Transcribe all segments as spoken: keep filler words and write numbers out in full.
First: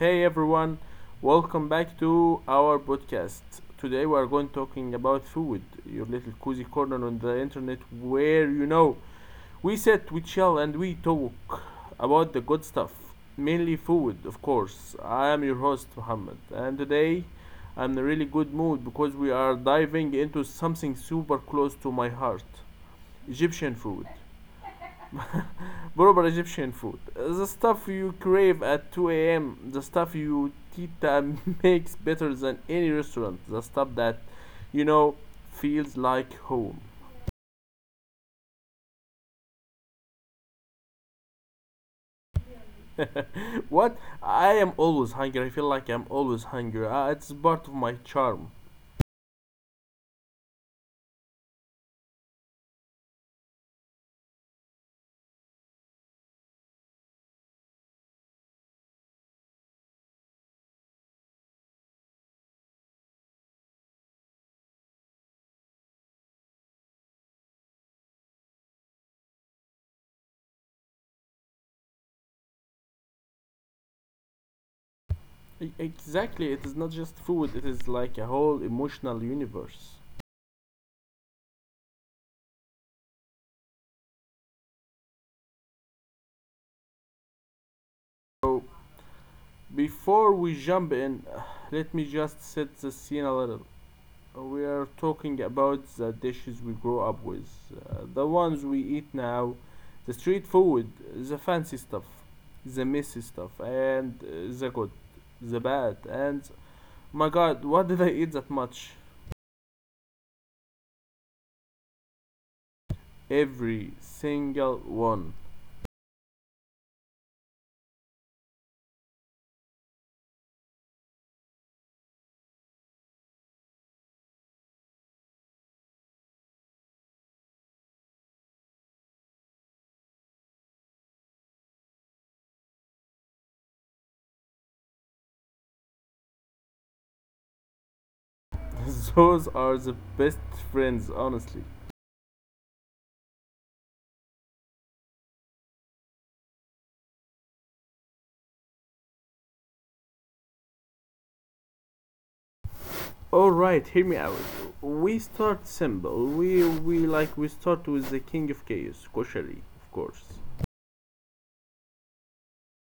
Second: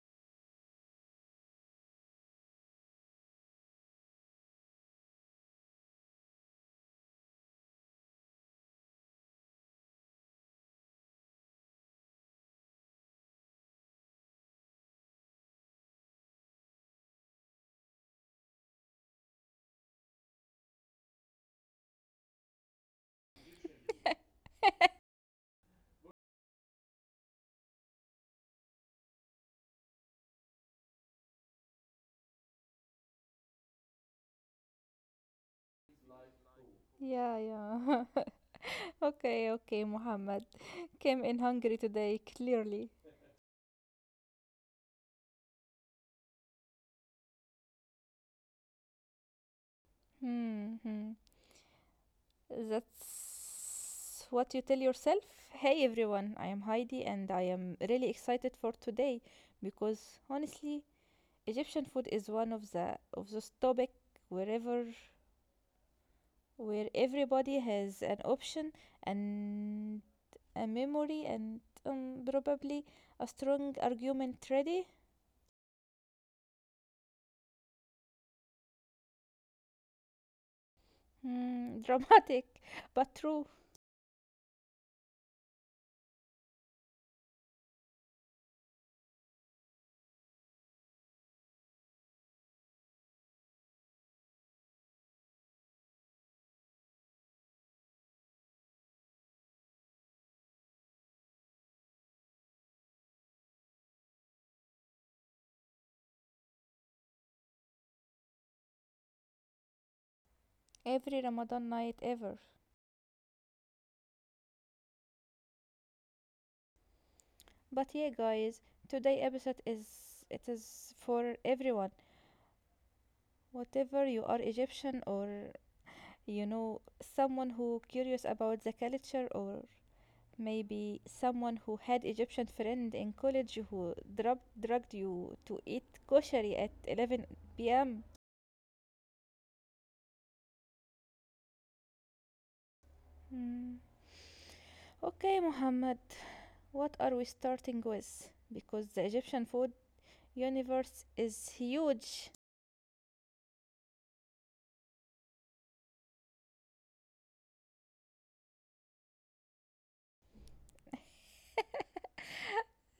Hey everyone, welcome back to our podcast. Today we are going talking about food, your little cozy corner on the internet where you know we sit, we chill, and we talk about the good stuff, mainly food, of course. I am your host Muhammad, and today I'm in a really good mood because we are diving into something super close to my heart, Egyptian food. Proper Egyptian food. Uh, The stuff you crave at two a m. The stuff you tita makes better than any restaurant. The stuff that, you know, feels like home. Yeah, yeah. Okay, okay, Muhammad. Came in hungry today, clearly. What? I am always hungry. I feel like I'm always hungry. Uh, it's part of my charm. Hmm, hmm. That's what you tell yourself. Hey everyone, I am Heidi and I am really excited for today because honestly, Egyptian food is one of the of those topic wherever where everybody has an option and a memory and um, probably a strong argument ready. E- Exactly. It is not just food. It is like a whole emotional universe. Hmm, dramatic, but true. So before we jump in, let me just set the scene a little. Uh, we are talking about the dishes we grow up with, uh, the ones we eat now, the street food, the fancy stuff, the messy stuff, and uh, the good, the bad, and my god, what did I eat that much? Every Ramadan night ever. Every single one. But yeah, guys, today episode is it is for everyone. Whatever you are Egyptian or you know someone who curious about the culture or maybe someone who had Egyptian friend in college who drug drugged you to eat koshari at eleven p m. Those are the best friends, honestly. Hmm. Okay, Muhammad, what are we starting with? Because the Egyptian food universe is huge. Alright, hear me out. We start simple. We we like we start with the king of chaos, koshari, of course.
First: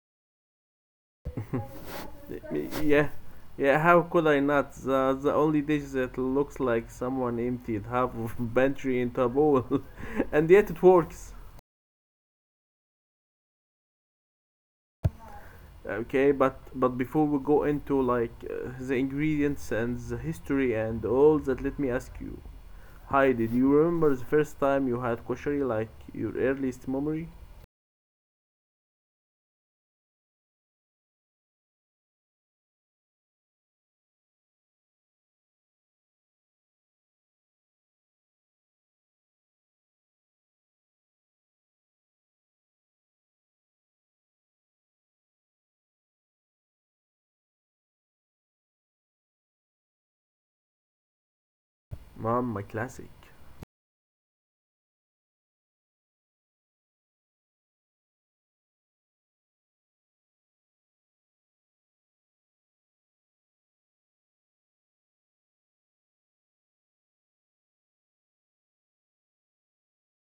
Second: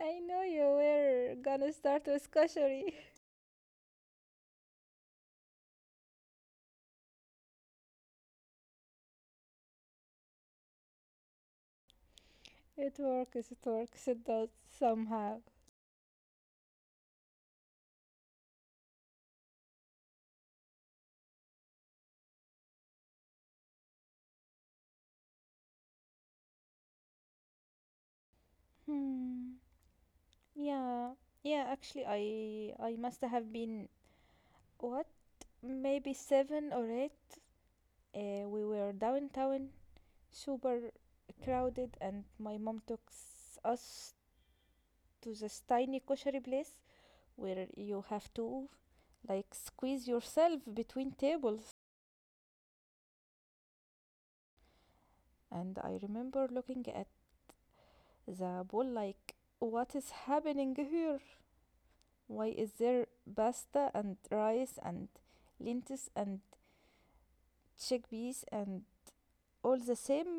I know you were gonna start with koshery. Yeah, yeah. How could I not? The, the only dish that looks like someone emptied half of pantry into a bowl, and yet it works. It works, it works, it does somehow. Okay, but but before we go into like uh, the ingredients and the history and all that, let me ask you, hi, did you remember the first time you had koshari, like your earliest memory? Hmm. Yeah. Yeah, actually I I must have been what? Maybe seven or eight. Uh, we were downtown, super crowded and my mom took s- us to this tiny koshery place where you have to like squeeze yourself between tables. Mom, my classic. And I remember looking at the bowl like, what is happening here? Why is there pasta and rice and lentils and chickpeas and all the same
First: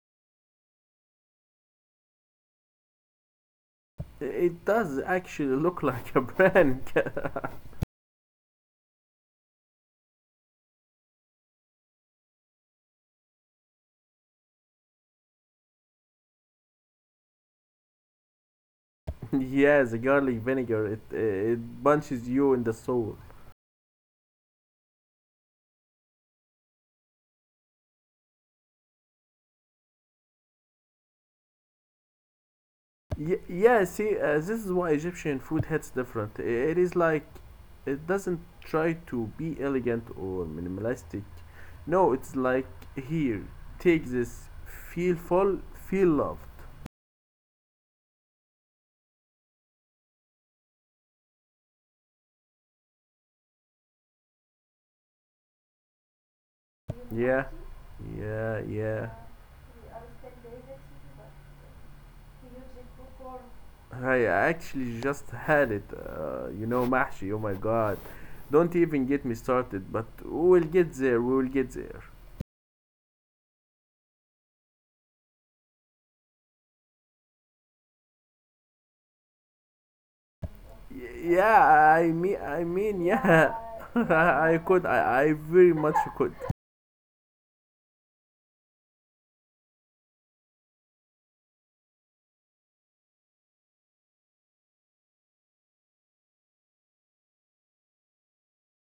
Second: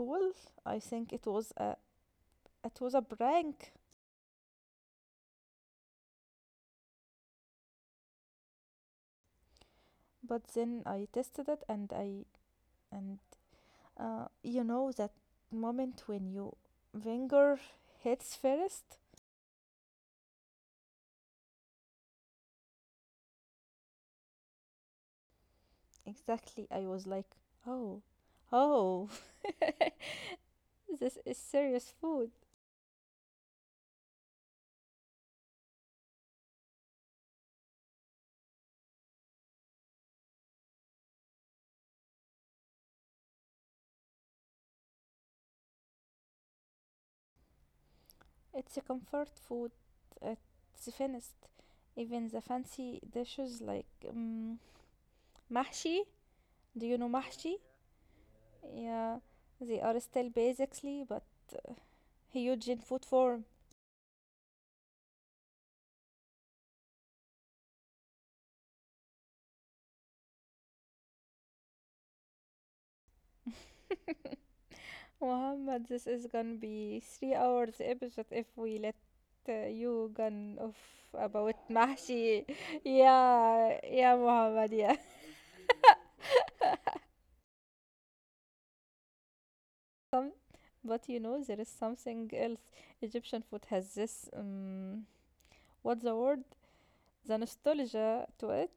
bowl? I think it was a it was a prank. It does actually look like a prank. But then I tested it, and I and uh, you know that moment when you finger hits first? Yeah, the garlic vinegar. It it bunches you in the soul. Exactly, I was like, oh, oh. This is serious food. Y- yeah, see, uh, this is why Egyptian food hits different. I- It is like it doesn't try to be elegant or minimalistic. No, it's like here, take this, feel full, feel loved. It's a comfort food at the finest. Even the fancy dishes like um, mahshi, do you know Yeah, mahshi? yeah, yeah. Yeah, they are still basically but huge in food form. I actually just had it. Uh, you know, Mahshi. Oh my God, don't even get me started. But we'll get there. We will get there. Muhammad, this is gonna be three hours episode if we let uh, you gone off Y- about yeah, I mean, mahshi. I mean, yeah. Yeah, yeah, I Muhammad, could. yeah. I, I very much could. But you know, there is something else. Egyptian food has this um, what's the word? The nostalgia to it,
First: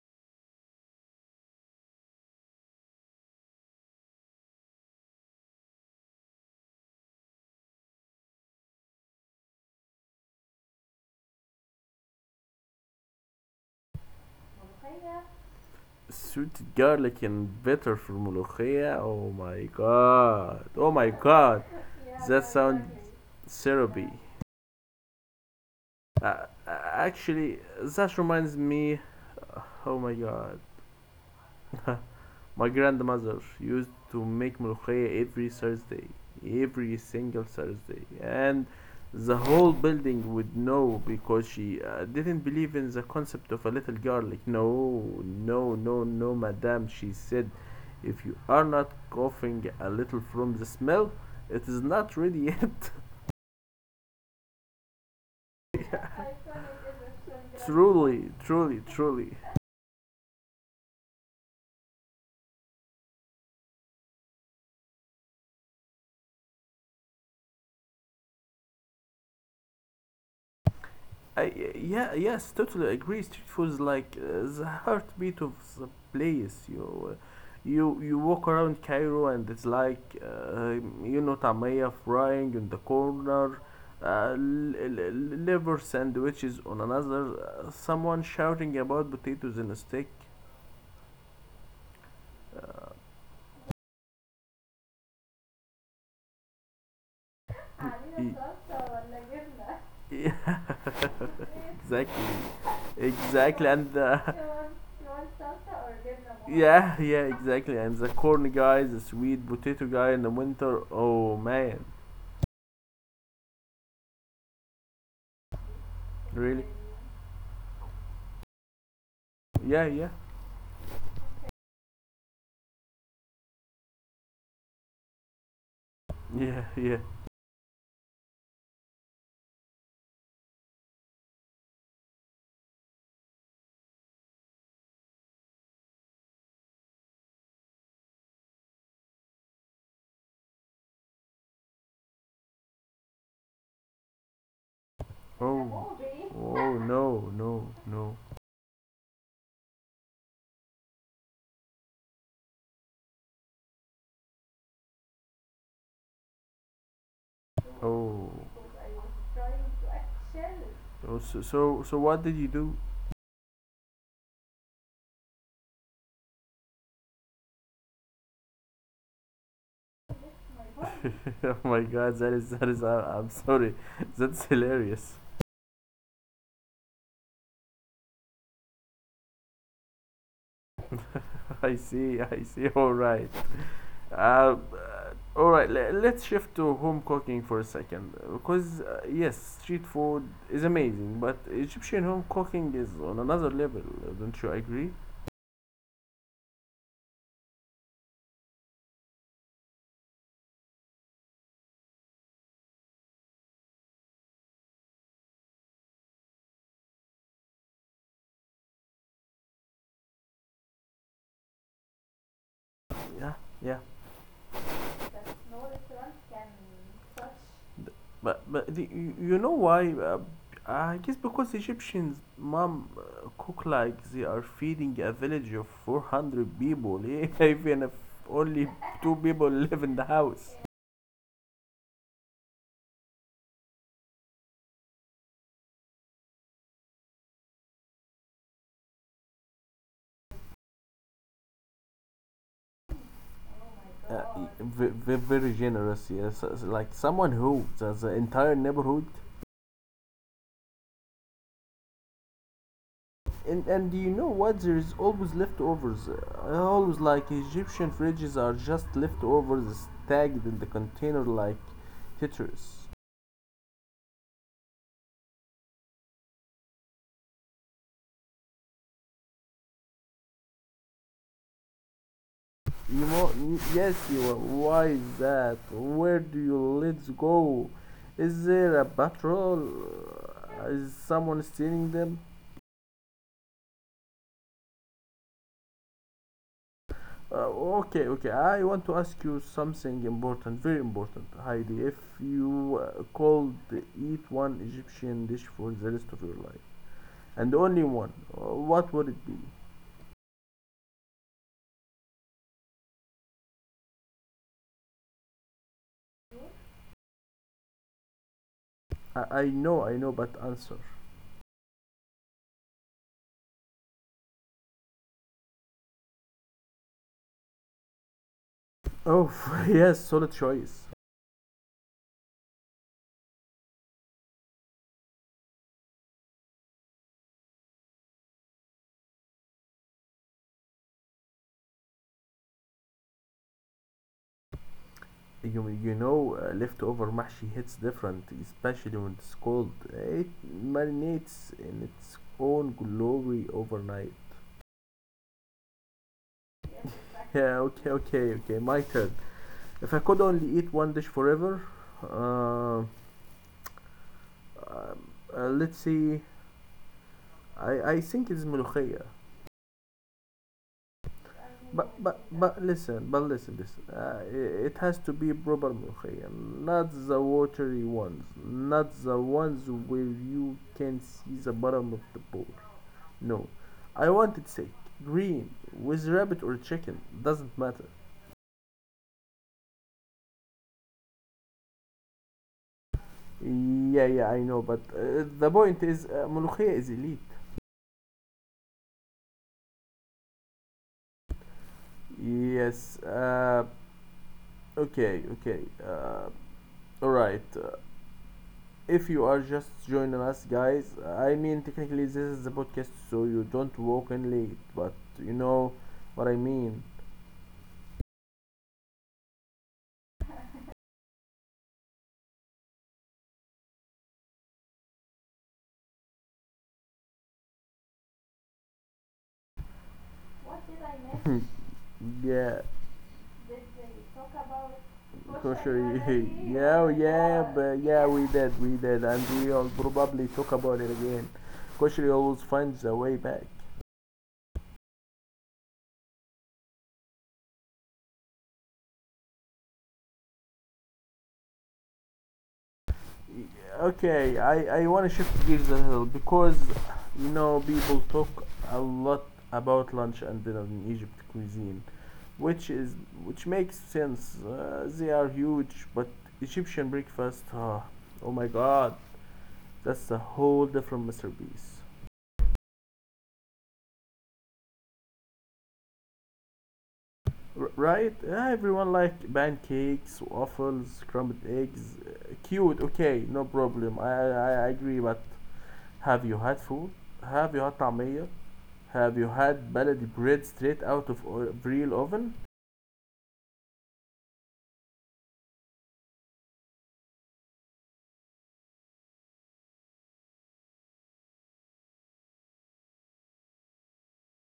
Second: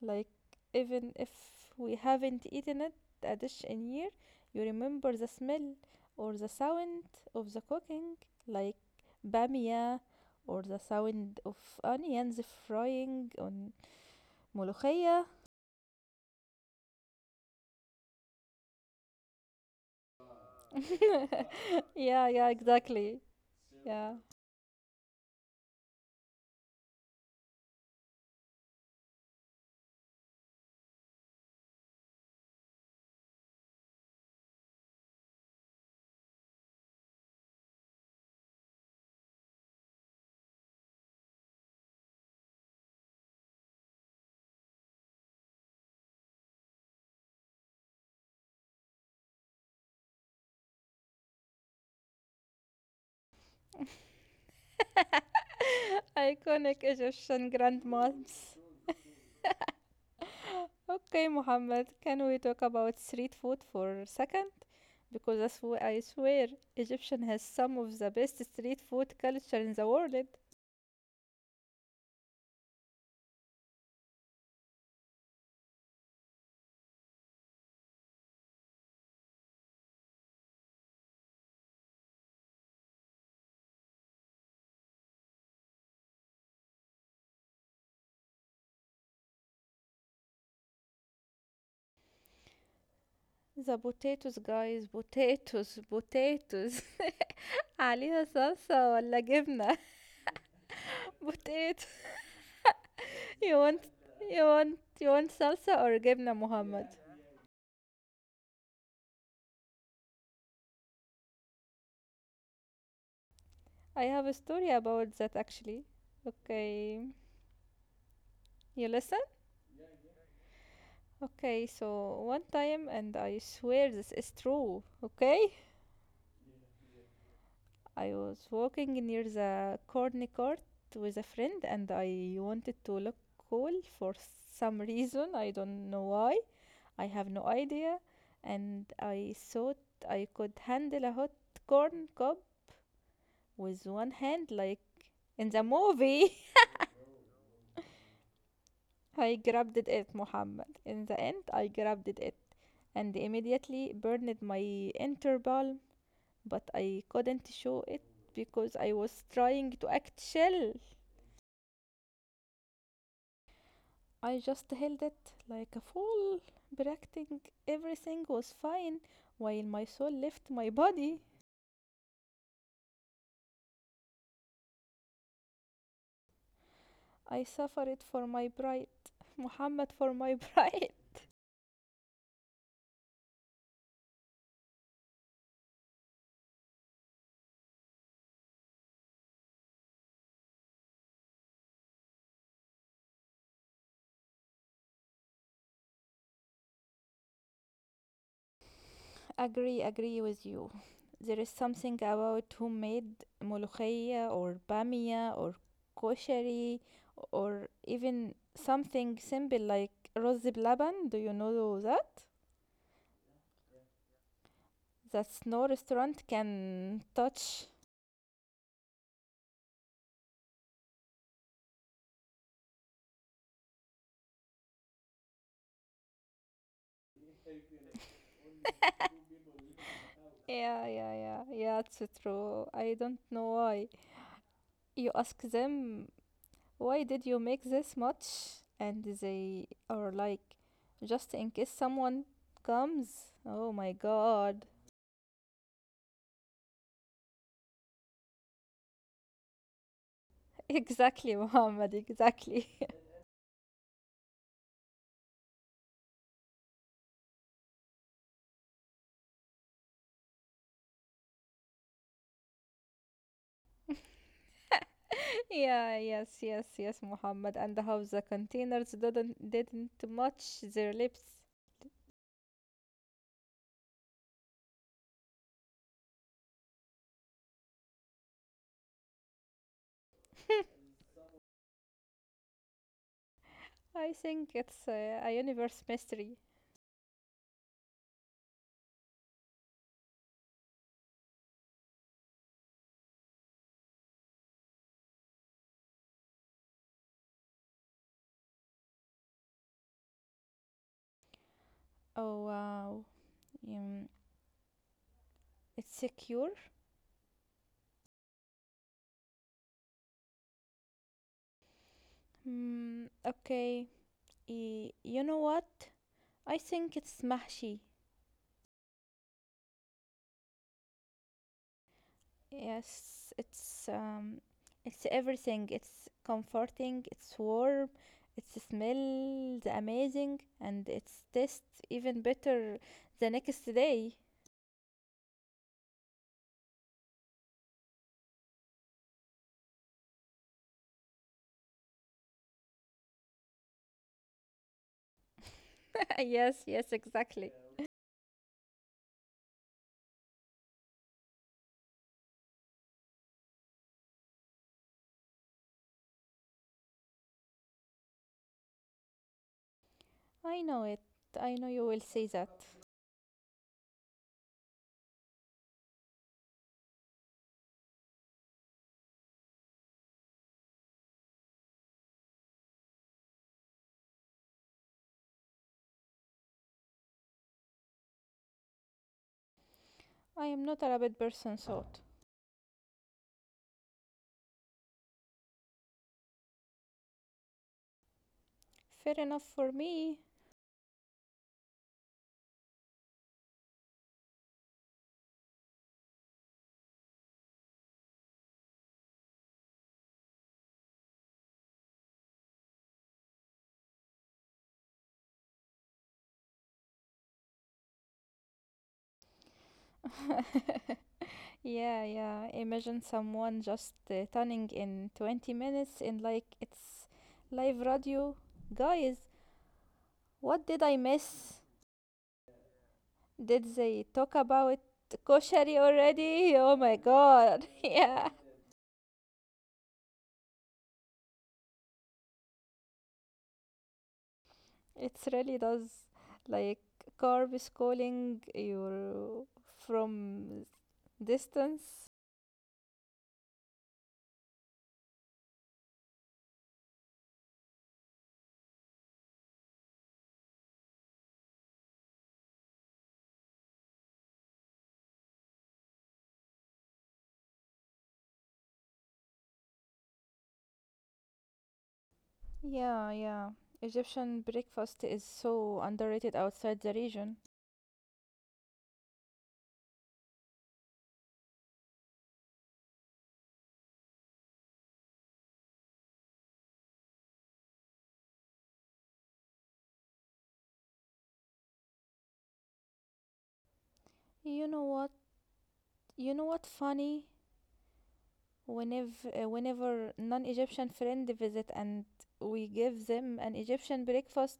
like even if we haven't eaten it a dish in year, you remember the smell or the sound of the cooking, like bamia or the sound of onions frying on molokhia. Sweet garlic and butter for molokhia. Oh my god. Oh my god. Yeah, That yeah, sounds exactly. syrupy. Yeah. Uh, uh, Actually, that reminds me. Oh my god. My grandmother used to make ملوخية every Thursday, every single Thursday, and the whole building would know because she uh, didn't believe in the concept of a little garlic. No, no, no, no, madam, she said, if you are not coughing a little from the smell, it is not ready yet. Iconic Egyptian Truly, grandmoms. truly, truly. Okay, Mohammed, can we talk about street food for a second? Because I, sw- I swear Egyptian has some of the best street food culture in the world. I, yeah, yes, totally agree. Street food is like uh, the heartbeat of the place. You, uh, you, you walk around Cairo and it's like, uh, you know, tamaya frying in the corner, uh, l- l- l- liver sandwiches on another, uh, someone shouting about potatoes in a stick. The potatoes guys, potatoes, potatoes. عليها صلصة ولا جبنة. Y- Potatoes. Exactly, you exactly, want and uh, you want you want salsa or جبنة, Muhammad? yeah, yeah, exactly, and the corn guy, the sweet potato guy in the winter. Oh man, I have a story about that actually, really? okay? You listen. Yeah, yeah, Okay, so one time, and I swear this is true, okay, yeah, yeah. I was walking near the corny court with a friend and I wanted to look cool for some reason. I don't know why. I have no idea. And I thought I could handle a hot corn cob with one hand, like in the Oh, movie. oh no, no, no. I grabbed it, Muhammad. In the end, I grabbed it and immediately burned my inner balm, but I couldn't show it Oh, because I was trying to act chill. oh so, so, so what did you do? I just held it like a fool, practicing everything was fine while my soul left my body. Oh my God, that is, that is. I, I'm sorry, that's hilarious. I suffered for my pride, Muhammad, for my pride. I see, I see. All right. Um, All right, le- let's shift to home cooking for a second uh, because uh, yes, street food is amazing, but Egyptian home cooking is on another level. uh, Don't you agree? Agree, agree with you. There is something about who made molokhaya or bamia or koshari or even something simple like rose blaban. Do you know that? Yeah, yeah. That's no restaurant can touch. But but the, you you know why? Uh, I guess because Egyptians mom uh, cook like they are feeding a village of four hundred people, even if only two people live in the house. Yeah, yeah, yeah, yeah, it's true. I don't know why. You ask them, why did you make this much? And they are like, just in case someone comes. Oh my Uh, God. Very, very generous, yes. It's like someone who, does the entire neighborhood. Exactly, Muhammad, exactly. And, and do you know what? There's always leftovers. I always like Egyptian fridges are just leftovers stacked in the container like Tetris. Yeah, yes, yes, yes, Muhammad. And how the containers didn't didn't match their lips. You know, yes, you are. Why is that? Where do you let's go? Is there a patrol? Is someone stealing them? I think it's a, a universe mystery. Uh, okay, okay. I want to ask you something important, very important, Heidi. If you uh, called eat one Egyptian dish for the rest of your life, and only one. Uh, What would it be? Oh wow. Um, it's secure? I, I know, I know, but answer. Hmm, okay. Y- you know what? I think it's mahshi. Oh, yes, solid choice. Yes, it's um, it's everything. It's comforting. It's warm. It's smells amazing, and it's tastes even better the next day. You, you know, uh, leftover mahshi hits different, especially when it's cold. It marinates in its own glory overnight. Yes, yes, exactly. Yeah, okay, okay, okay, my turn. If I could only eat one dish forever, uh, um, uh, let's see. I, I think it's ملوخية. I know it. I know you But will say but that. but listen, but listen, listen. Uh, i- it has to be proper ملوخية, not the watery ones, not the ones where you can see the bottom of the bowl. No, I want it sick, green, with rabbit or chicken, doesn't matter. I am not a rabbit person, so Yeah, yeah, I know, but uh, the point is, uh, ملوخية is elite. fair enough for me. Yes. Uh, okay, okay. Uh, all right. If you are just joining us, guys, I mean, technically, this is the podcast, so you don't walk in late, but you know what I mean. Yeah, yeah. Imagine someone just uh, turning in twenty minutes and like it's live radio. Guys, what did I miss? Yeah, Did they talk about koshari kosher. already? Oh Yeah, my yeah, god. but yeah, Yeah. we did, we did, and we'll probably talk about it again. Kosher always finds a way back. It really does, like carbs calling your from distance. Okay, I, I want to shift gears a little because you know people talk a lot about lunch and dinner in Egypt cuisine which is which makes sense. Uh, they are huge, but Egyptian breakfast, ah, oh my god, that's a whole different masterpiece. Yeah, yeah. Egyptian breakfast is so underrated outside the region. R- right? Yeah, everyone like pancakes, waffles, crumbled eggs. Uh, Cute, okay, no problem. I, I I agree, but have you had food? Have you had طعمية? Have you had baladi bread straight out of o- real oven? You know what? You know what funny? whenever uh, whenever non-Egyptian friend visit and we give them an Egyptian breakfast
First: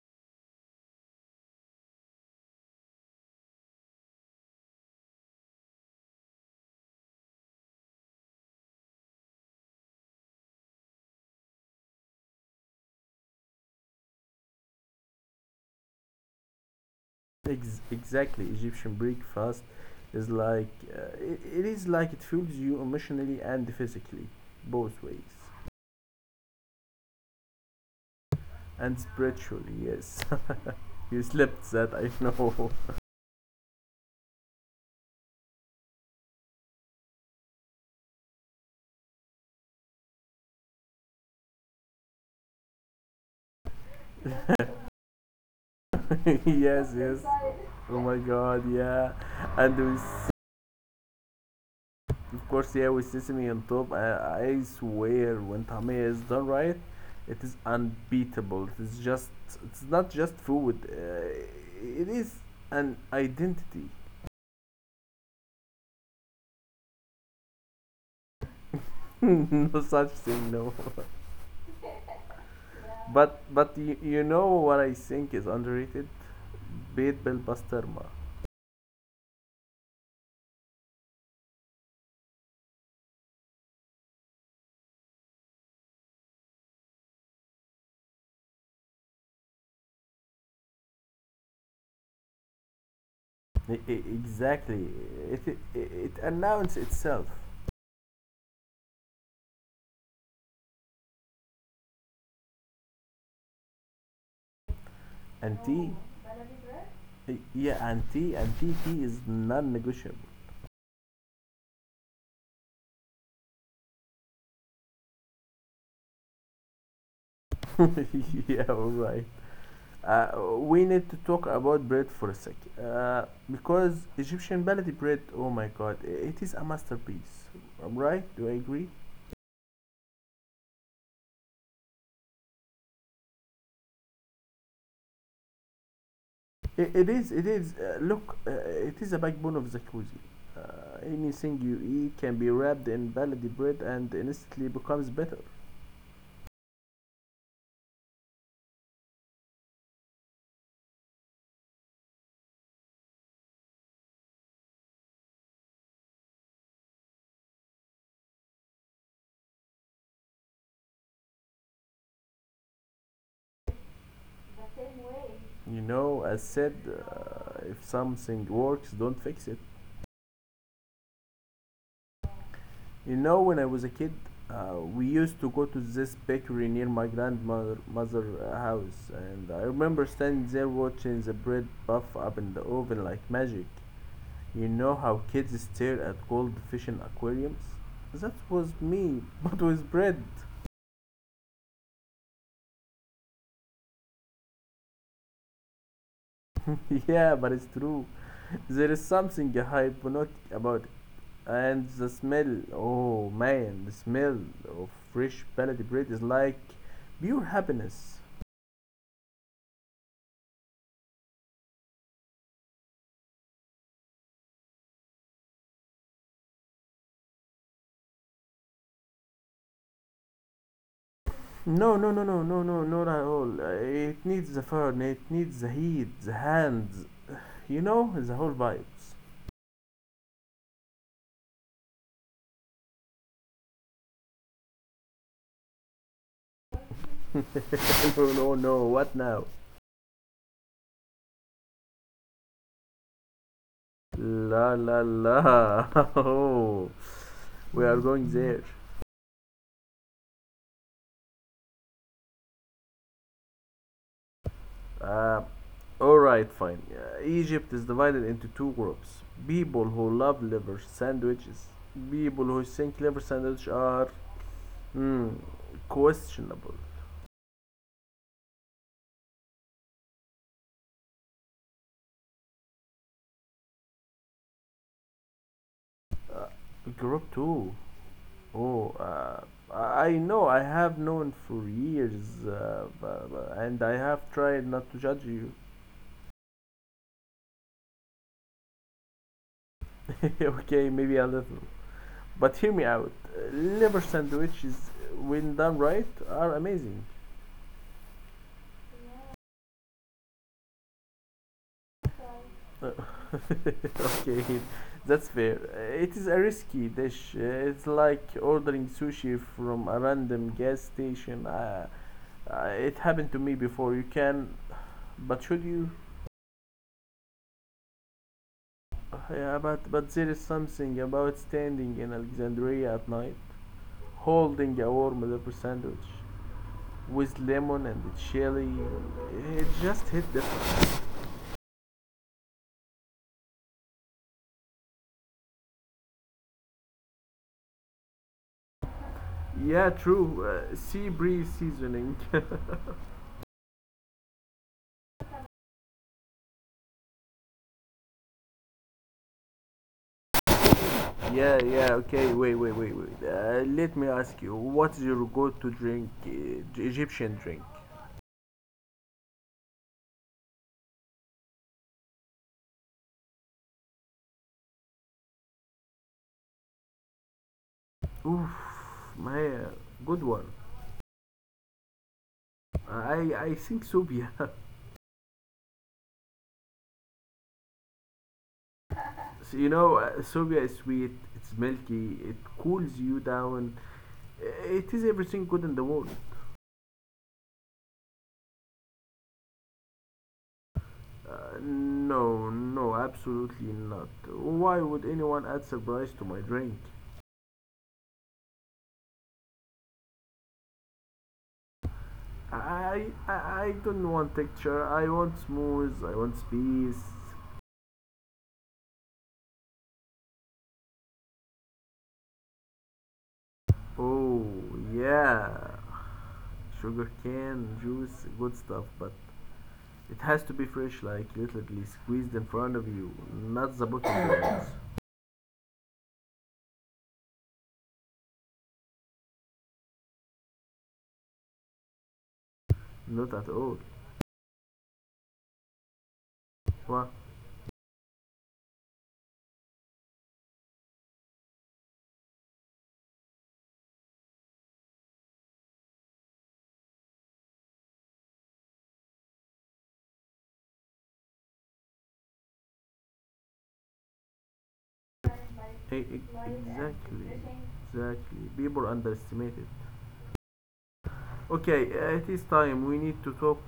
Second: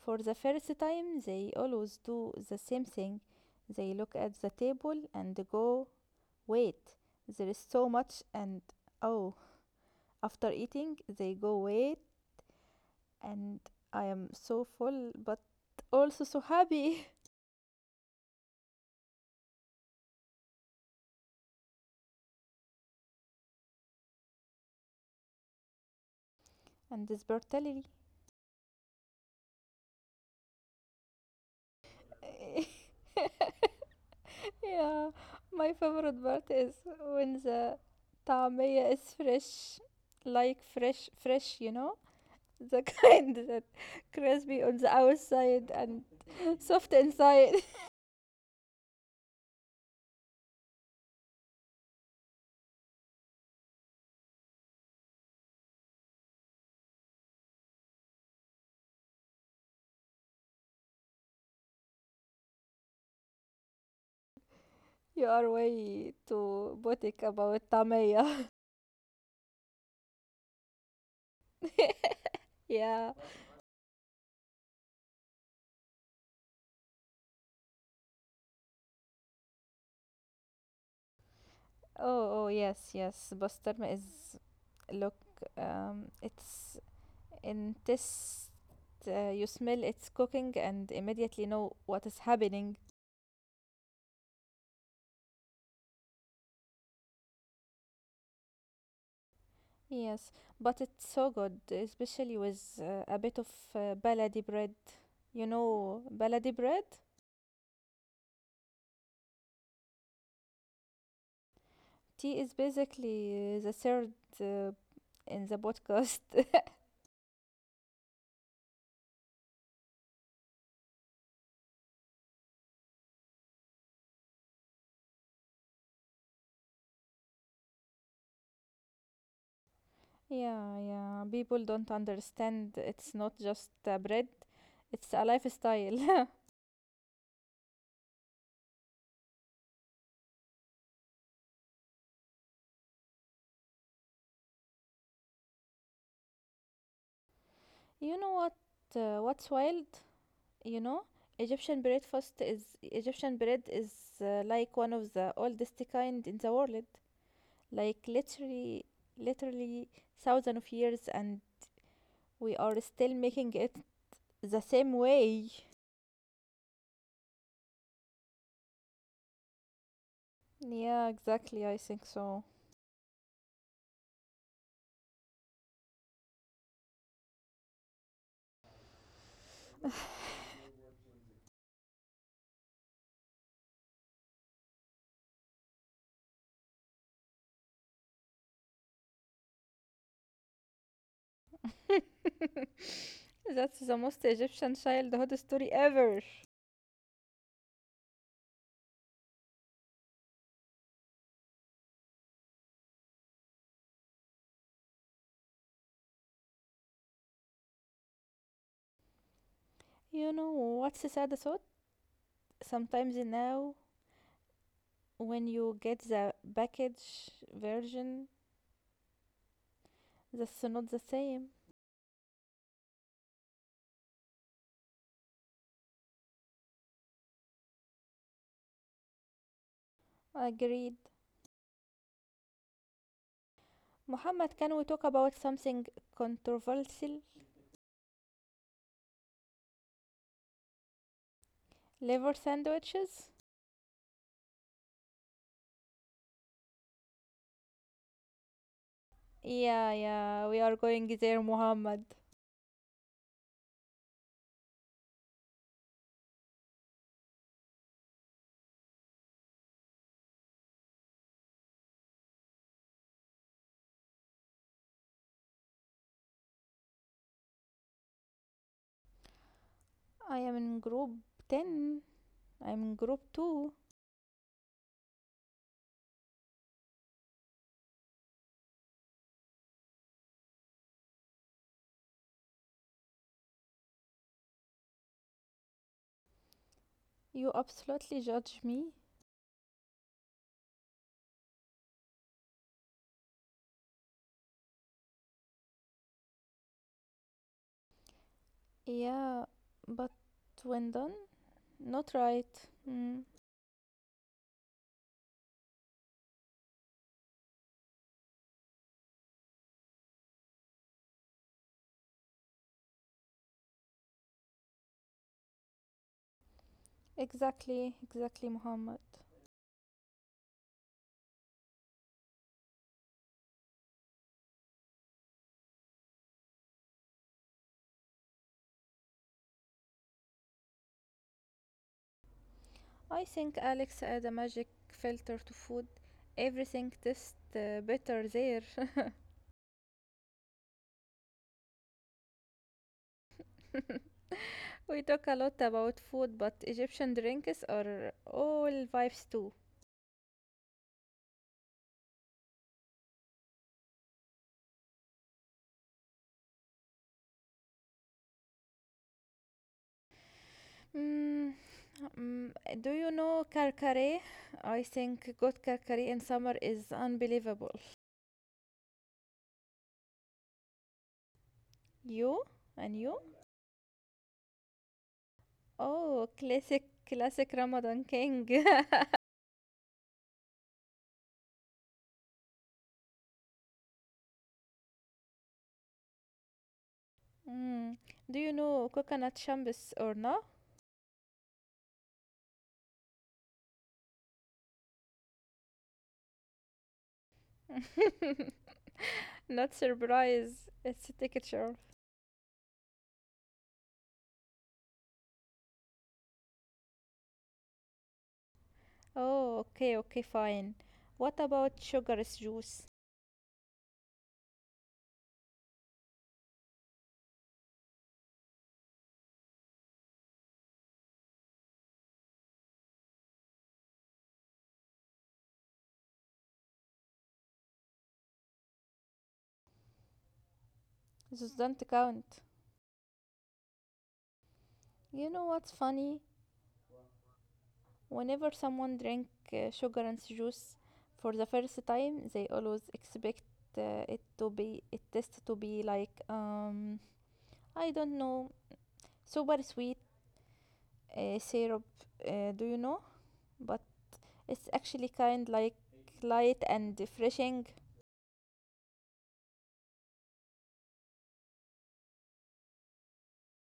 for the first time, they always do the same thing. They look at the table and go, "Wait, there is so much," and "Oh." After eating, they go, "Wait," and "I am so full, but also so happy." Ex- exactly, Egyptian breakfast is like uh, it, it is like it fuels you emotionally and physically, both ways, And this brutality. and spiritually. Yes, you slept that I know. Yeah, my favorite part is when the طعمية is fresh, like fresh, fresh, you know, the kind that crispy on the outside and Yes, soft yes. inside. Oh my God, yeah. And with, of course, yeah, with sesame on top. I, I swear, when tamia is done right, it is unbeatable. It is just, it's not just food. Uh, it is an identity. You are way too boutique about طعمية. No such thing, no. Yeah. But but you, you know what I think is underrated? Beat Bill Pasterma. Oh, oh, yes, yes. Bostarma is, look, um, it's in this. Uh, you smell it's cooking and immediately know what is happening. E- e- exactly. It, it, it announced itself. Yes, but it's so good, especially with uh, a bit of uh, baladi bread. You And T, know, baladi bread? yeah, and T and T T is non-negotiable. Tea is basically the third uh, in the podcast. Yeah, all right. Uh, we need to talk about bread for a sec. Uh, because Egyptian ballet bread, oh my god, it is a masterpiece. Right? Do I agree? Yeah, yeah. People don't understand. It's not just uh, bread, it's a lifestyle. It, it is, it is, uh, look, uh, it is a backbone of Jacuzzi. Uh, anything you eat can be wrapped in baladi bread and instantly becomes better. You know what? Uh, what's wild? You know, Egyptian breakfast is Egyptian bread is uh, like one of the oldest kind in the world. Like, literally literally thousands of years, and we are still making it the same way. You know, as said, uh, if something works, don't fix it. Yeah, exactly, I think so. You know, when I was a kid, uh, we used to go to this bakery near my grandmother mother uh, house, and I remember standing there watching the bread puff up in the oven like magic. You know how kids stare at gold fish in aquariums? That was me, but with bread. That's the most Egyptian childhood story ever. Yeah, but it's true. There is something hypnotic about it. And the smell, oh man, the smell of fresh pellet bread is like pure happiness. You know what's the sad thought? Sometimes now, when you get the package version, that's not the same. No, no, no, no, no, no, not at all. Uh, It needs the fun, it needs the heat, the hands, you know, the whole vibes. Agreed. Muhammad, can we talk about something controversial? No, no, no, what now? Liver sandwiches? La la la. Oh, we are going there. Yeah, yeah, we are going there, Muhammad. Uh, all right, fine. Uh, Egypt is divided into two groups: people who love liver sandwiches, people who think liver sandwiches are hmm, questionable. I am in group ten. I'm in group two. Group two. Oh, uh, I know. I have known for years, uh, uh, and I have tried not to judge you. You absolutely judge me. Okay, maybe I'll. But hear me out. Uh, Liver sandwiches, when done right, are amazing. Yeah, but when done, not right. Uh, Mm. okay, that's fair. Uh, It is a risky dish. Uh, It's like ordering sushi from a random gas station. Uh, uh, it happened to me before. You can, but should you? Exactly, exactly, Muhammad. Uh, yeah, but but there is something about standing in Alexandria at night, holding a warm liver sandwich with lemon and chili. It just hit the. I think Alex add a magic filter to food. Everything tastes uh, better there. Yeah, true. Uh, sea breeze seasoning. We talk a lot about food, but Egyptian drinks are all vibes too. Yeah, yeah, okay. Wait, wait, wait, wait. Uh, let me ask you, what's your go-to drink, uh, Egyptian drink? Mm, mm, do you know Calcare? I think got Calcare in summer is unbelievable. Oof, my uh, good one. You Uh, and you? I I think Sobia. Oh, classic, classic Ramadan king. So, you know, uh, Sobia is sweet. It's milky. It cools you down. Uh, It is everything good in the world. Mm, do you know coconut shambis or no? Uh, no, no, absolutely not. Why would anyone add surprise to my drink? Not surprise. It's a texture. I, I I don't want texture. I want smooth. I want space. Oh, okay, okay, fine. What about sugar's juice? Oh, yeah. Sugarcane juice, good stuff, but it has to be fresh, like literally squeezed in front of you, not the bottom ones. Those don't count. Not at all. You know what's funny? What? Whenever someone drink uh, sugar and juice for the first time, they always expect uh, it to be it tastes to be like um I don't know, super sweet uh, syrup, uh, do you know, but it's actually kind like E- e- light and exactly. refreshing. Exactly. People underestimate it. Okay, uh, it is time. We need to talk,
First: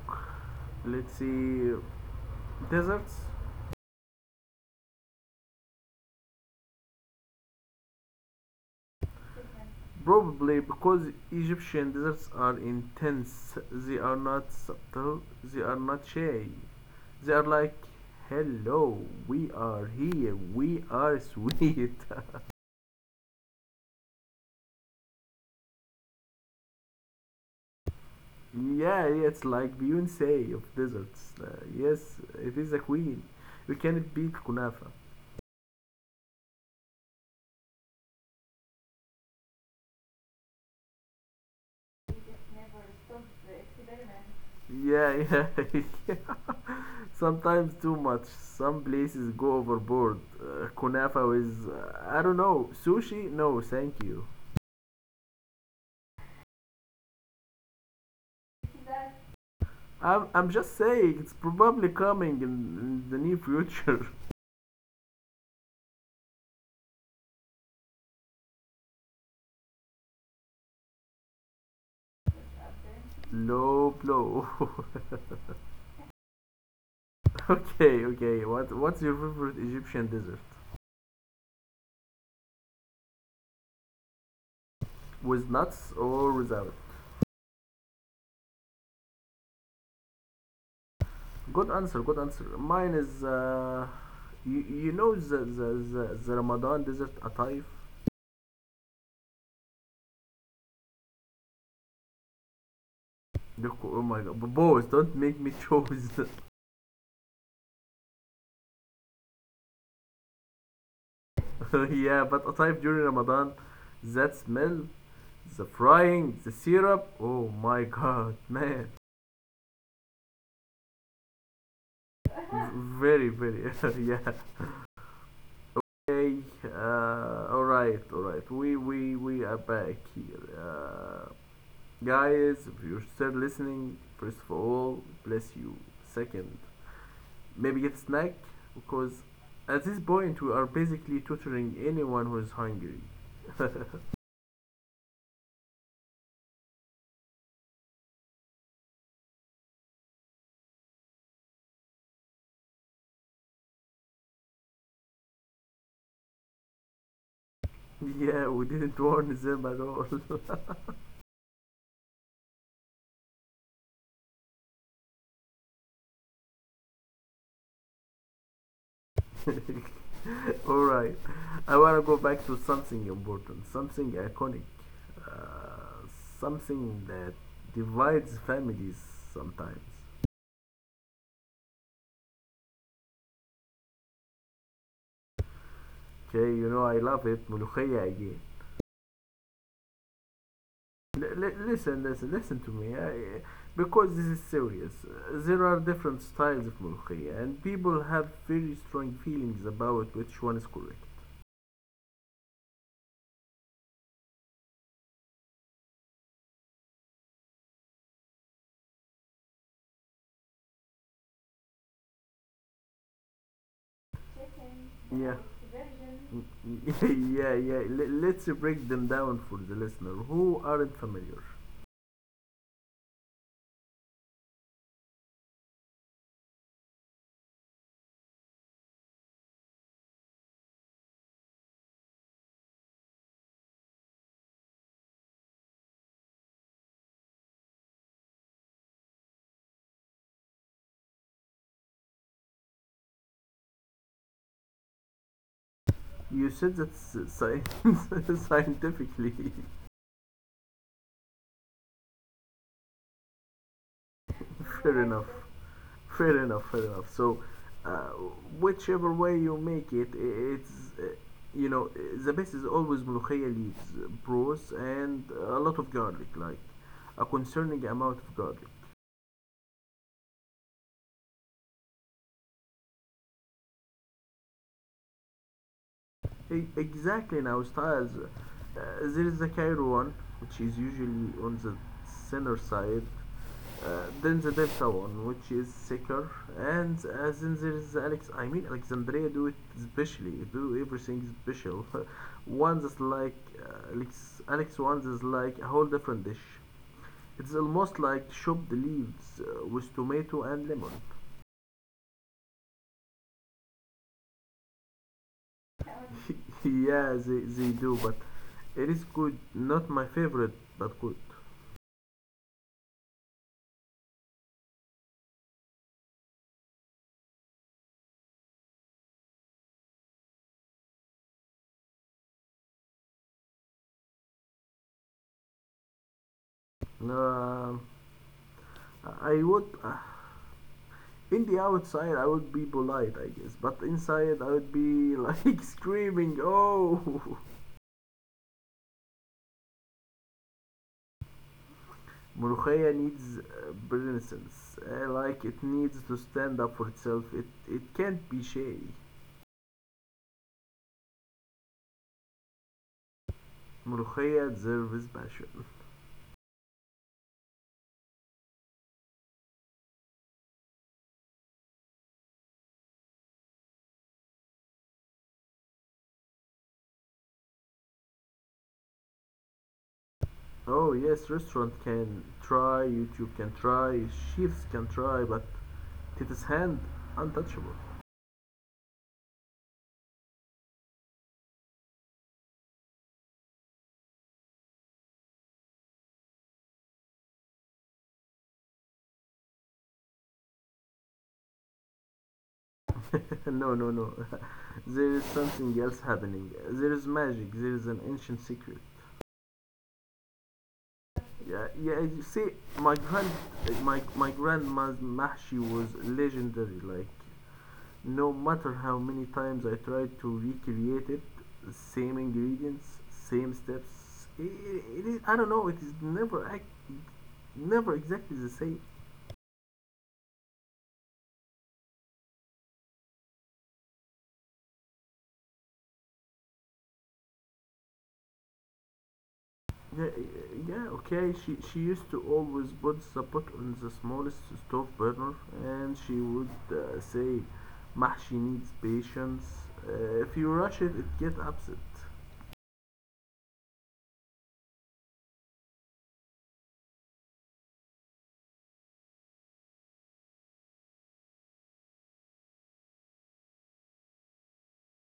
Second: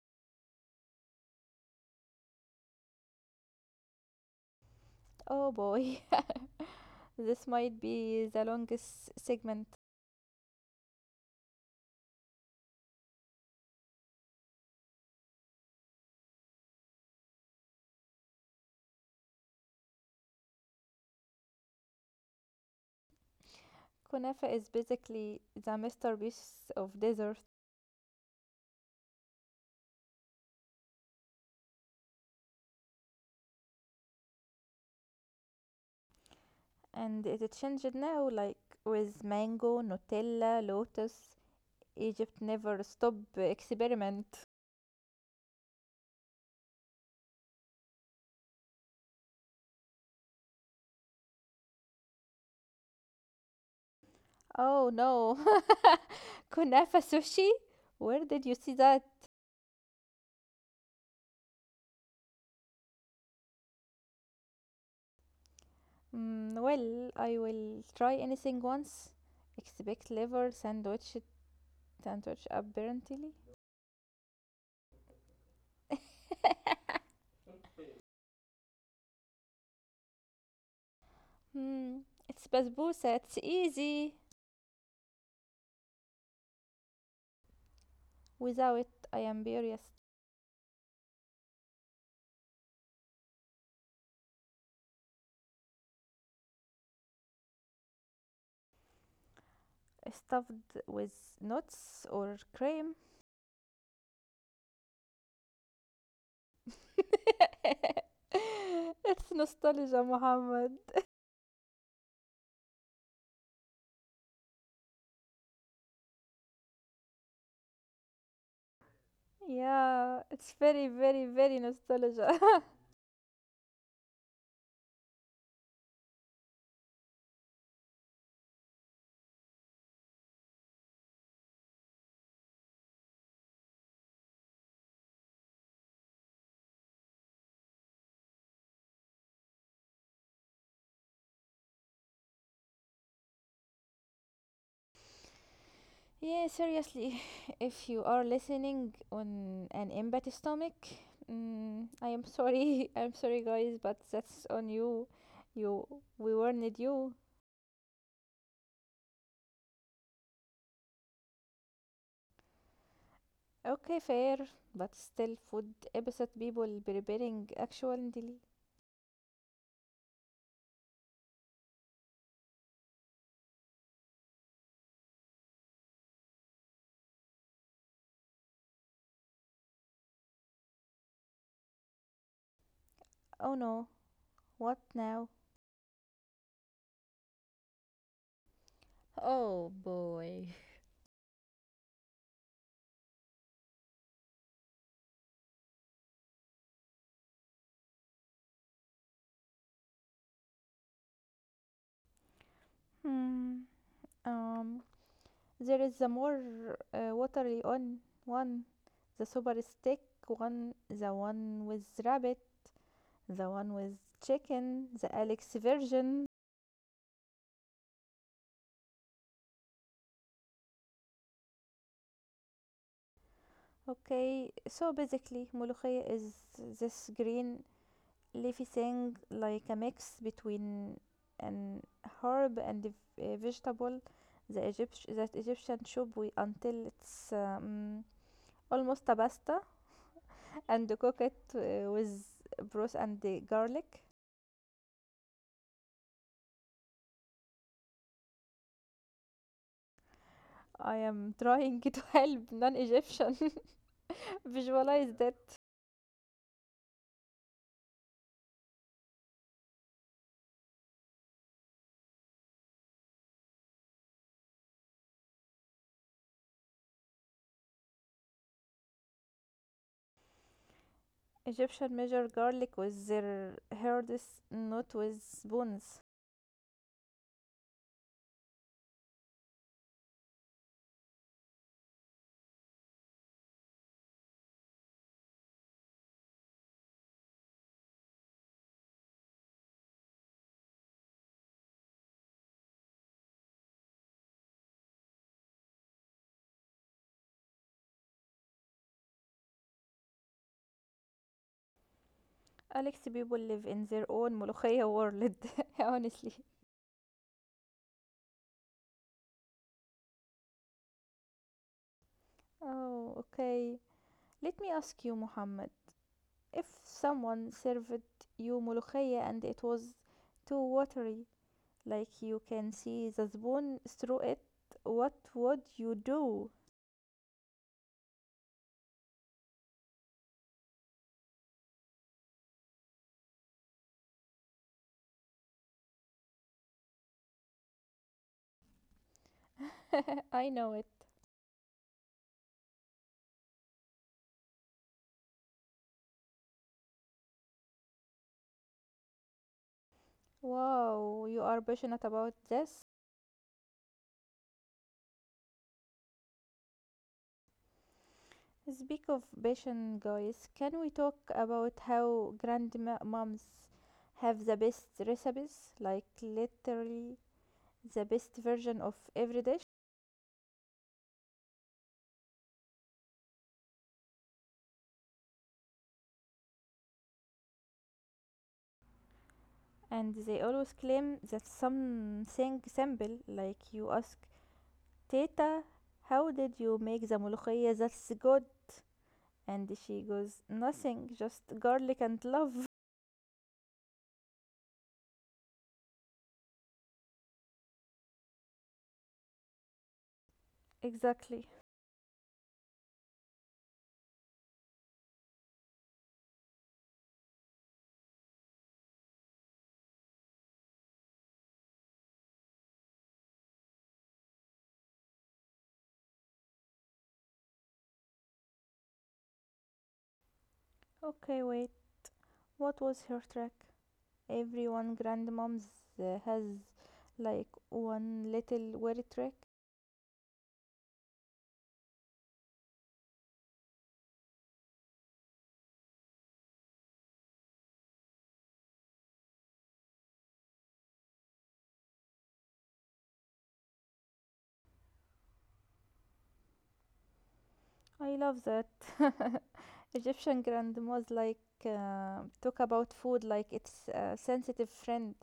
let's see, deserts. Oh boy. This might be the longest segment. Probably because Egyptian deserts are intense, they are not subtle, they are not shy. They're like, hello, we are here, we are sweet. Kunafa is basically the masterpiece of dessert. Yeah, it's like Beyonce of deserts. Uh, yes, it is a queen. You cannot beat Kunafa. And it changed now, like with mango nutella lotus, Egypt never stop experiment. Yeah, yeah, yeah. Sometimes too much. Some places go overboard. Uh, kunafa is, uh, I don't know, sushi? No, thank you. Oh no. Kunafa sushi? Where did you see that? I'm, I'm just saying, it's probably coming in, in the near future. Mm, well, I will try anything once. Expect liver sandwich sandwich apparently. Low blow. Okay, okay. What what's your favorite Egyptian dessert? Hmm, it's basbousa. It's easy. With nuts or without? Without it, I am furious. Good answer, good answer. Mine is uh, you, you know the, the, the, the Ramadan dessert ataif. Stuffed with nuts or cream. Look, oh my god, B- boys, don't make me choose. It's nostalgia, Muhammad. Yeah, but ataif during Ramadan, that smell, the frying, the syrup. Oh my god, man, Yeah, it's very, very, very V- nostalgia. very very yeah. Okay, uh, all right, all right. We we we are back here. Uh, Guys, if you're still listening, first of all, bless you. Second, maybe get a snack because at this point we are basically tutoring anyone who is hungry. Yeah, seriously, if you are listening on an empty stomach, mm, I am sorry. I'm sorry, guys, but that's on you. You, we warned you. Yeah, we didn't warn them at all. Okay, fair, but still, food episode people preparing actually. Alright, I wanna go back to something important, something iconic, uh, something that divides families sometimes. Oh no, what now? Okay, you know I love it, ملوخية again. Oh boy. L- Listen, listen, listen to me. I, because this is serious. There are different styles of mulkhiya, and people have very strong feelings about which one is correct. Hmm. Um. There is the more uh, watery on one, the super stick one, the one with rabbit, the one with chicken, the Yeah. Alex version. Yeah, yeah. L- let's break them down for the listener who aren't familiar. Okay, so basically, molokhia is this green leafy thing like a mix between an herb and a vegetable. The Egyptian, that Egyptian soup we until it's um, almost a pasta and cook it uh, with broth and the garlic. You said that s- sci- scientifically, I am trying to help non-Egyptian fair visualize enough. that. Fair enough, fair enough. So, uh, whichever way you make it, i- it's uh, you know the best is always molokhaya leaves, pros, and a lot of garlic, like a concerning amount of garlic. Egyptian measure garlic with their herds, not with spoons. E- exactly in our styles, uh, there is the Cairo one, which is usually on the center side. Uh, then the Delta one, which is secure, and uh, then there is Alex. I mean, Alexandria do it specially, do everything special. One that's like uh, Alex, Alex one is like a whole different dish. It's almost like chopped leaves uh, with tomato and lemon. Alex, people live in their own molokhaya world, honestly. Yeah, they, they do, but it is good. Not my favorite, but good. Oh, okay. Let me ask you, Muhammad. If someone served you molokhaya and it was too watery, like you can see the spoon through it, what would you do? Um, I would uh, in the outside, I would be polite, I guess, but inside, I would be like screaming, "Oh, I know it. Murugaya needs uh, renaissance. Uh, like it needs to stand up for itself. It it can't be shady. Wow, you are passionate about this. Murugaya deserves passion." Speak of passion, guys, can we talk about how grandmoms have the best recipes? Like, literally, the best version of every dish. Oh yes, restaurant can try, YouTube can try, chefs can try, but Tita's hand untouchable. And they always claim that something simple, like you ask, Teta, how did you make the mulukhaya that's good? And she goes, nothing, just garlic and love. No, no, no. There is something else happening. There is magic. There is an ancient secret. Exactly. Yeah, yeah. You see, my grand, my my grandma's mahshi was legendary. Like, no matter how many times I tried to recreate it, same ingredients, same steps. It, it is, I don't know. It is never, ac- never exactly the same. Okay, wait, what was her track? Everyone grandmoms uh, has like one little weird trick. Yeah, yeah. Okay. She she used to always put the pot on the smallest stove burner, and she would uh, say, "Mahshi needs patience. Uh, if you rush it, it gets upset." I love that. Egyptian grandmas, like, uh, talk about food like it's a sensitive friend.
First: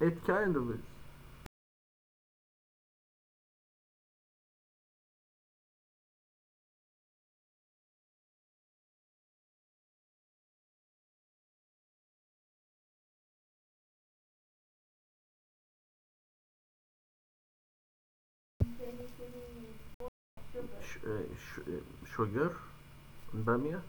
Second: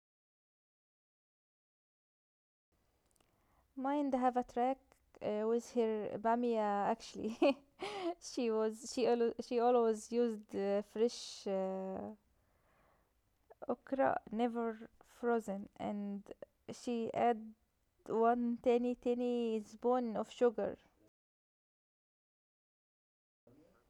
It kind of is. Mine have a track uh, with her bamia actually. she was she al- she always used uh, fresh uh, okra, never frozen, and she add one tiny tiny spoon of sugar. Sh- uh, sh- uh, sugar? And Bamia?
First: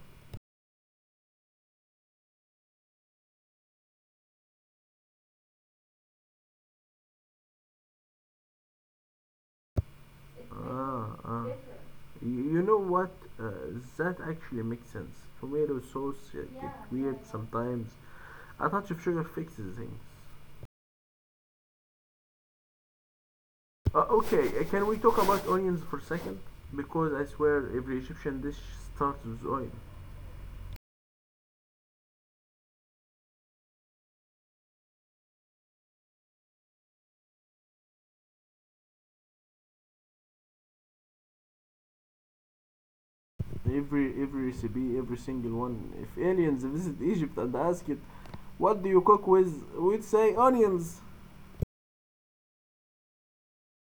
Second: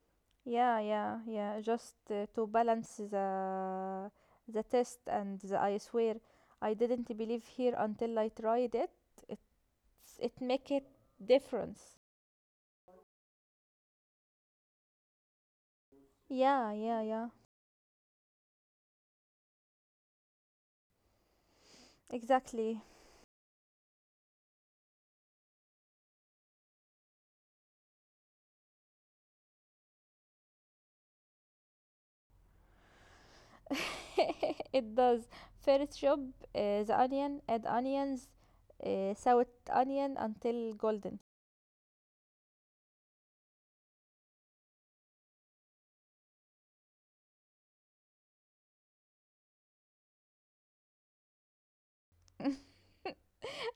Yeah, yeah, yeah. Just uh, to balance the the test, and the, I swear I didn't believe here until I tried it. It's it make it Ah, ah. difference. You know what? Uh, that actually makes sense. Tomato sauce uh, Yeah, get yeah, weird yeah. sometimes. A touch of sugar fixes things. Exactly. Uh, okay, uh, can we talk about onions for a second? Because I swear every Egyptian dish starts with oil. It does. First job uh, the onion, add onions, uh, saute onion until golden. Every every recipe, every single one. If aliens visit Egypt and ask it, what do you cook with? We'd say onions.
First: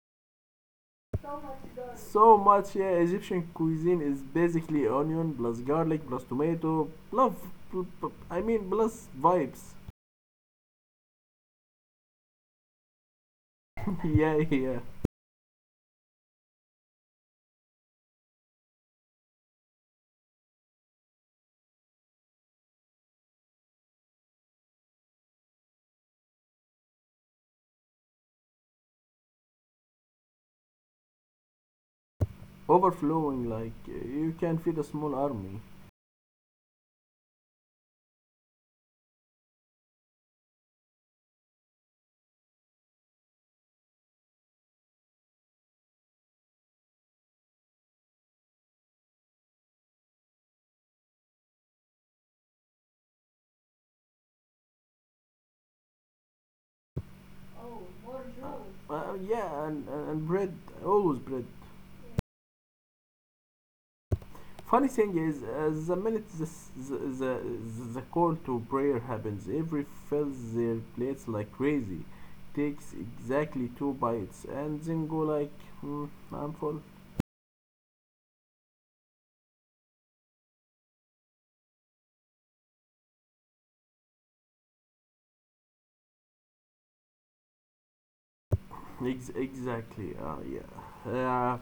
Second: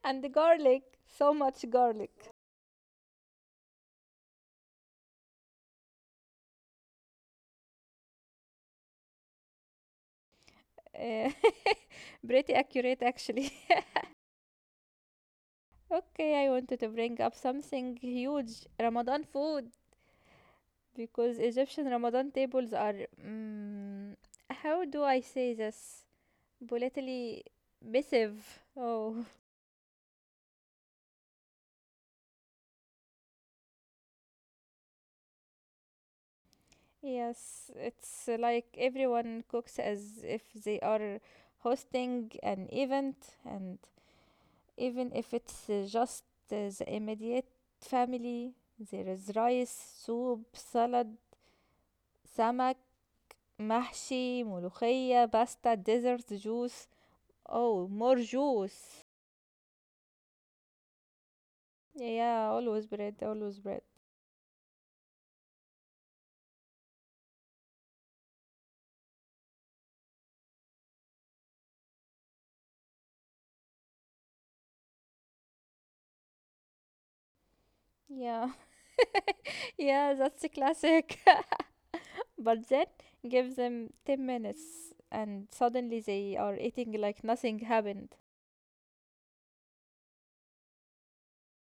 And the garlic, so much garlic. So much. Yeah, Egyptian cuisine is basically onion plus garlic plus tomato plus, pl- pl- I mean plus vibes. Uh, pretty accurate actually. Yeah, yeah, Okay, I wanted to bring up something huge, Ramadan food, because Egyptian Ramadan tables are, mm, how do I say this? Politically missive. Oh, overflowing like uh, you can feed a small army. yes, it's like everyone cooks as if they are hosting an event, and even if it's uh, just uh, the immediate family, there is rice, soup, salad, samak, محشي ملوخية باستا ديزرت جوس, oh, more juice. Uh, yeah, and, and and bread, always bread. Yeah, always bread, always bread. Funny thing is, uh, the minute the, the, the, the call to prayer happens, every fills their plates like crazy, takes exactly two bites, and then go like, hmm, I'm full. Yeah. Yeah, that's a classic. But then give them ten minutes and suddenly they are eating like nothing happened. Ex- exactly. Uh, yeah. Uh,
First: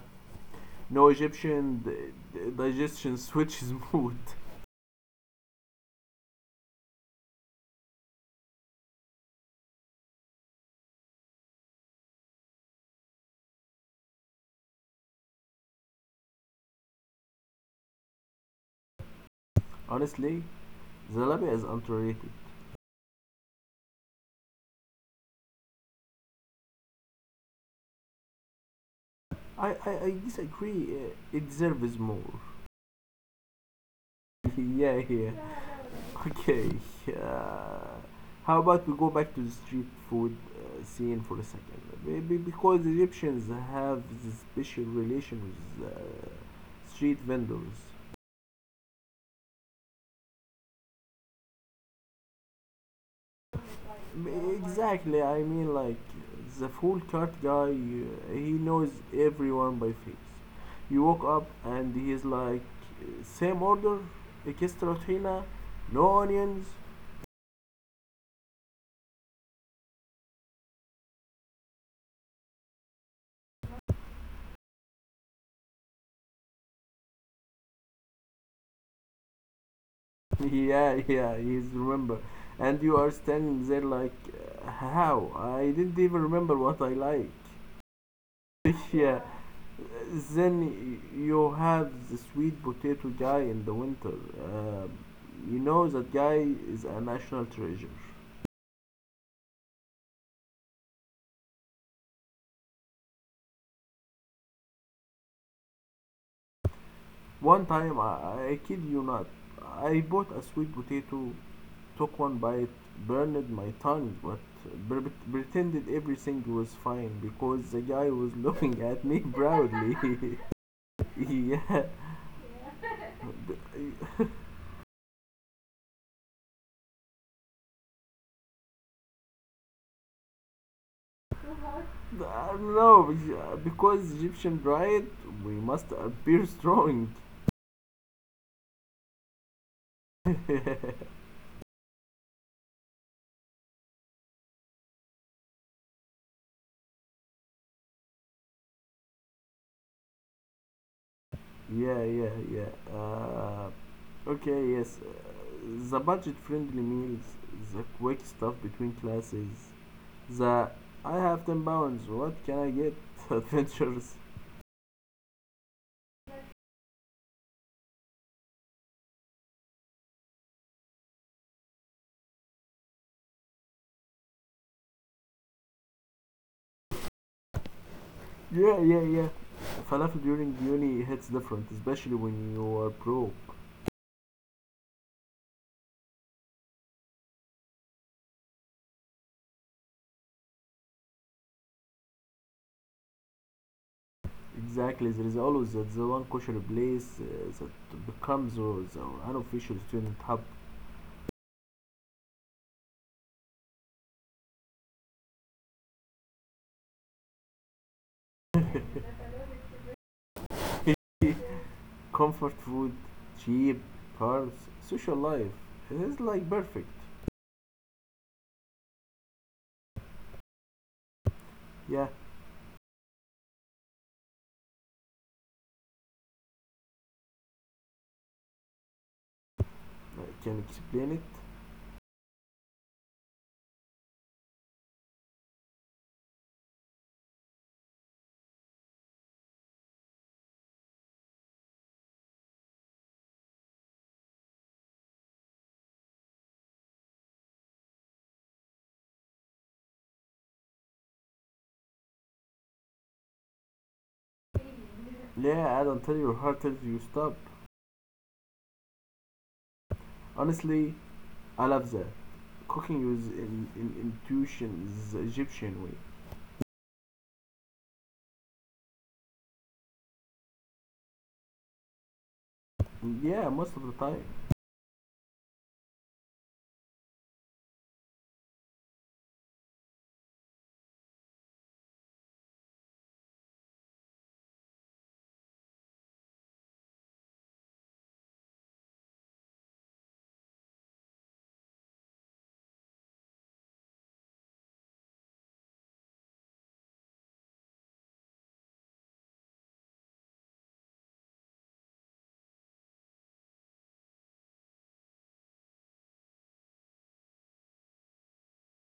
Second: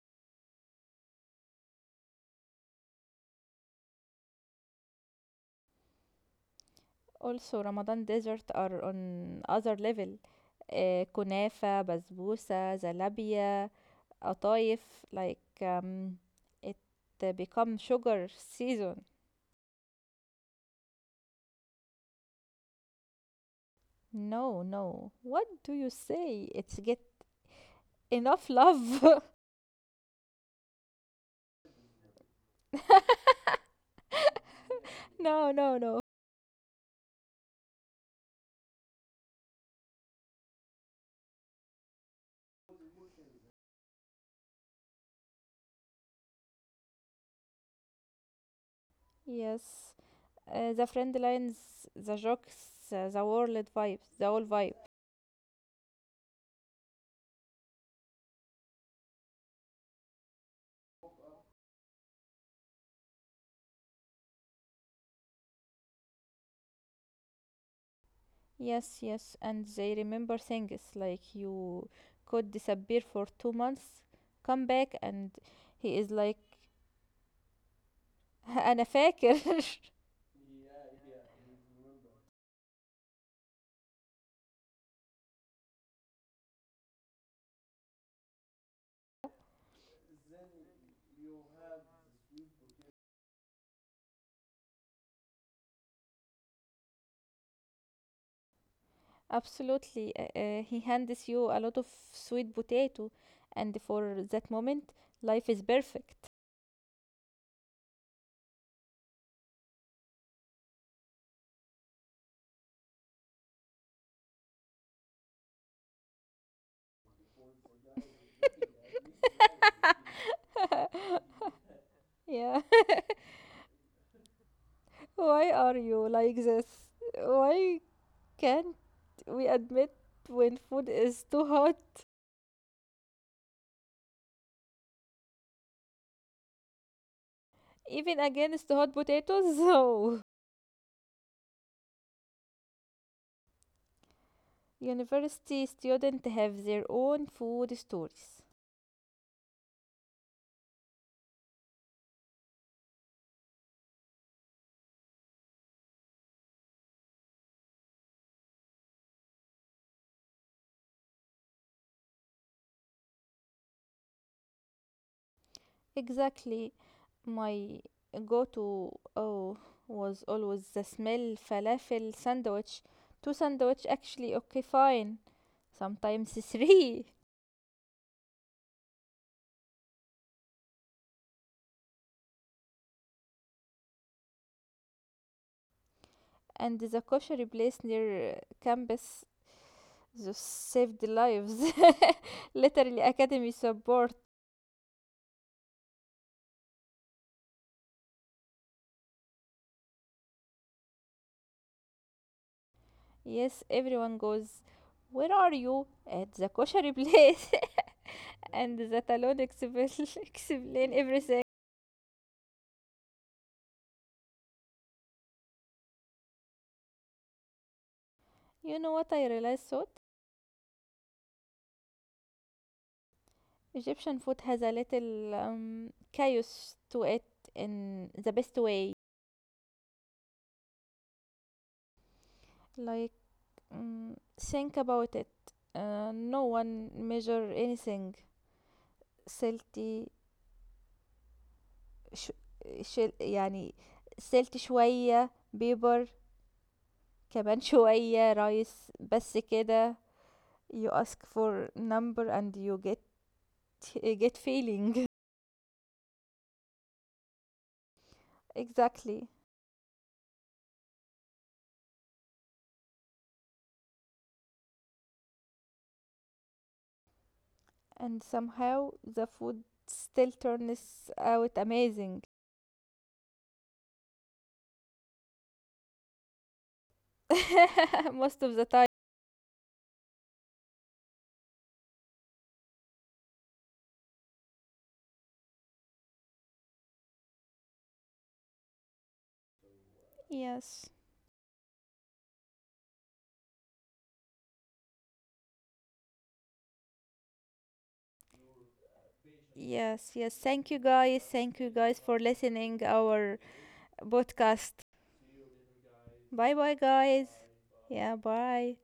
no Egyptian d- d- digestion switches mood. Also Ramadan desserts are on other level, uh, kunafa, بسبوسة zalabia, قطايف, like, um, it uh, become sugar season. Honestly, Zalabi is underrated. No, no. What do you say? It's get enough love. I, I, I disagree. Uh, it deserves more. Yeah, yeah. No, no, no. Okay. Uh, how about we go back to the street food uh, scene for a second? Maybe because Egyptians have this special relation with uh, street vendors. Yes. Uh, the friend lines, the jokes, uh, the world vibe, the whole vibe. Exactly, I mean, like, the full cart guy, uh, he knows everyone by face. You walk up and he's like, same order, extra tuna, no onions. Yes, yes. And they remember things, like you could disappear for two months, come back, and he is like, أنا فاكر. Yeah, yeah, he's remember. And you are standing there like, uh, how? I didn't even remember what I like. Yeah, then you have the sweet potato guy in the winter. Um, you know that guy is a national treasure. Absolutely. Uh, uh, he hands you a lot of sweet potato, and for that moment, life is perfect. One time, I, I kid you not, I bought a sweet potato, took one bite, burned my tongue, but pre- pretended everything was fine because the guy was looking at me proudly. Yeah. Yeah. Why are you like this? Why can't we admit when food is too hot, I don't know, because Egyptian pride, we must appear strong. even against hot potatoes? So, Yeah, university students have their own food stories. yeah, yeah. Uh, okay, yes. Uh, the budget friendly meals, the quick stuff between classes, the I have ten pounds, what can I get? Adventures. Exactly. My go-to oh was always the smell falafel sandwich. Two sandwich actually, okay, fine. Sometimes three. Yeah, yeah, yeah. Falafel during uni hits different, especially when you are broke. And the kosher place near uh, campus just saved lives. Literally academy support. Exactly, there is always that the one kosher place uh, that becomes uh, the unofficial student hub. Yes, everyone goes, where are you? At the kosher place, and the talon explain explain everything. Comfort food, cheap, cars, social life. It is like perfect. You know what I realized, so Yeah, Egyptian food has a little um, chaos to it, in the best way. I can explain it. Like, mm, think about it. Uh, no one measure anything. سلتي ش... شل... يعني سلتي شوية بيبر كمان شوية رايس بس كده. You ask for number and you get get feeling. Yeah, I don't tell your heart till you stop. Exactly. Honestly, I love that. Cooking with in, in intuition is the Egyptian way. And somehow the food still turns out amazing. Yeah, most of the time. Most of the time. Yes, yes, yes, thank you guys, thank you guys for listening our podcast. Bye bye, guys. Yeah, bye.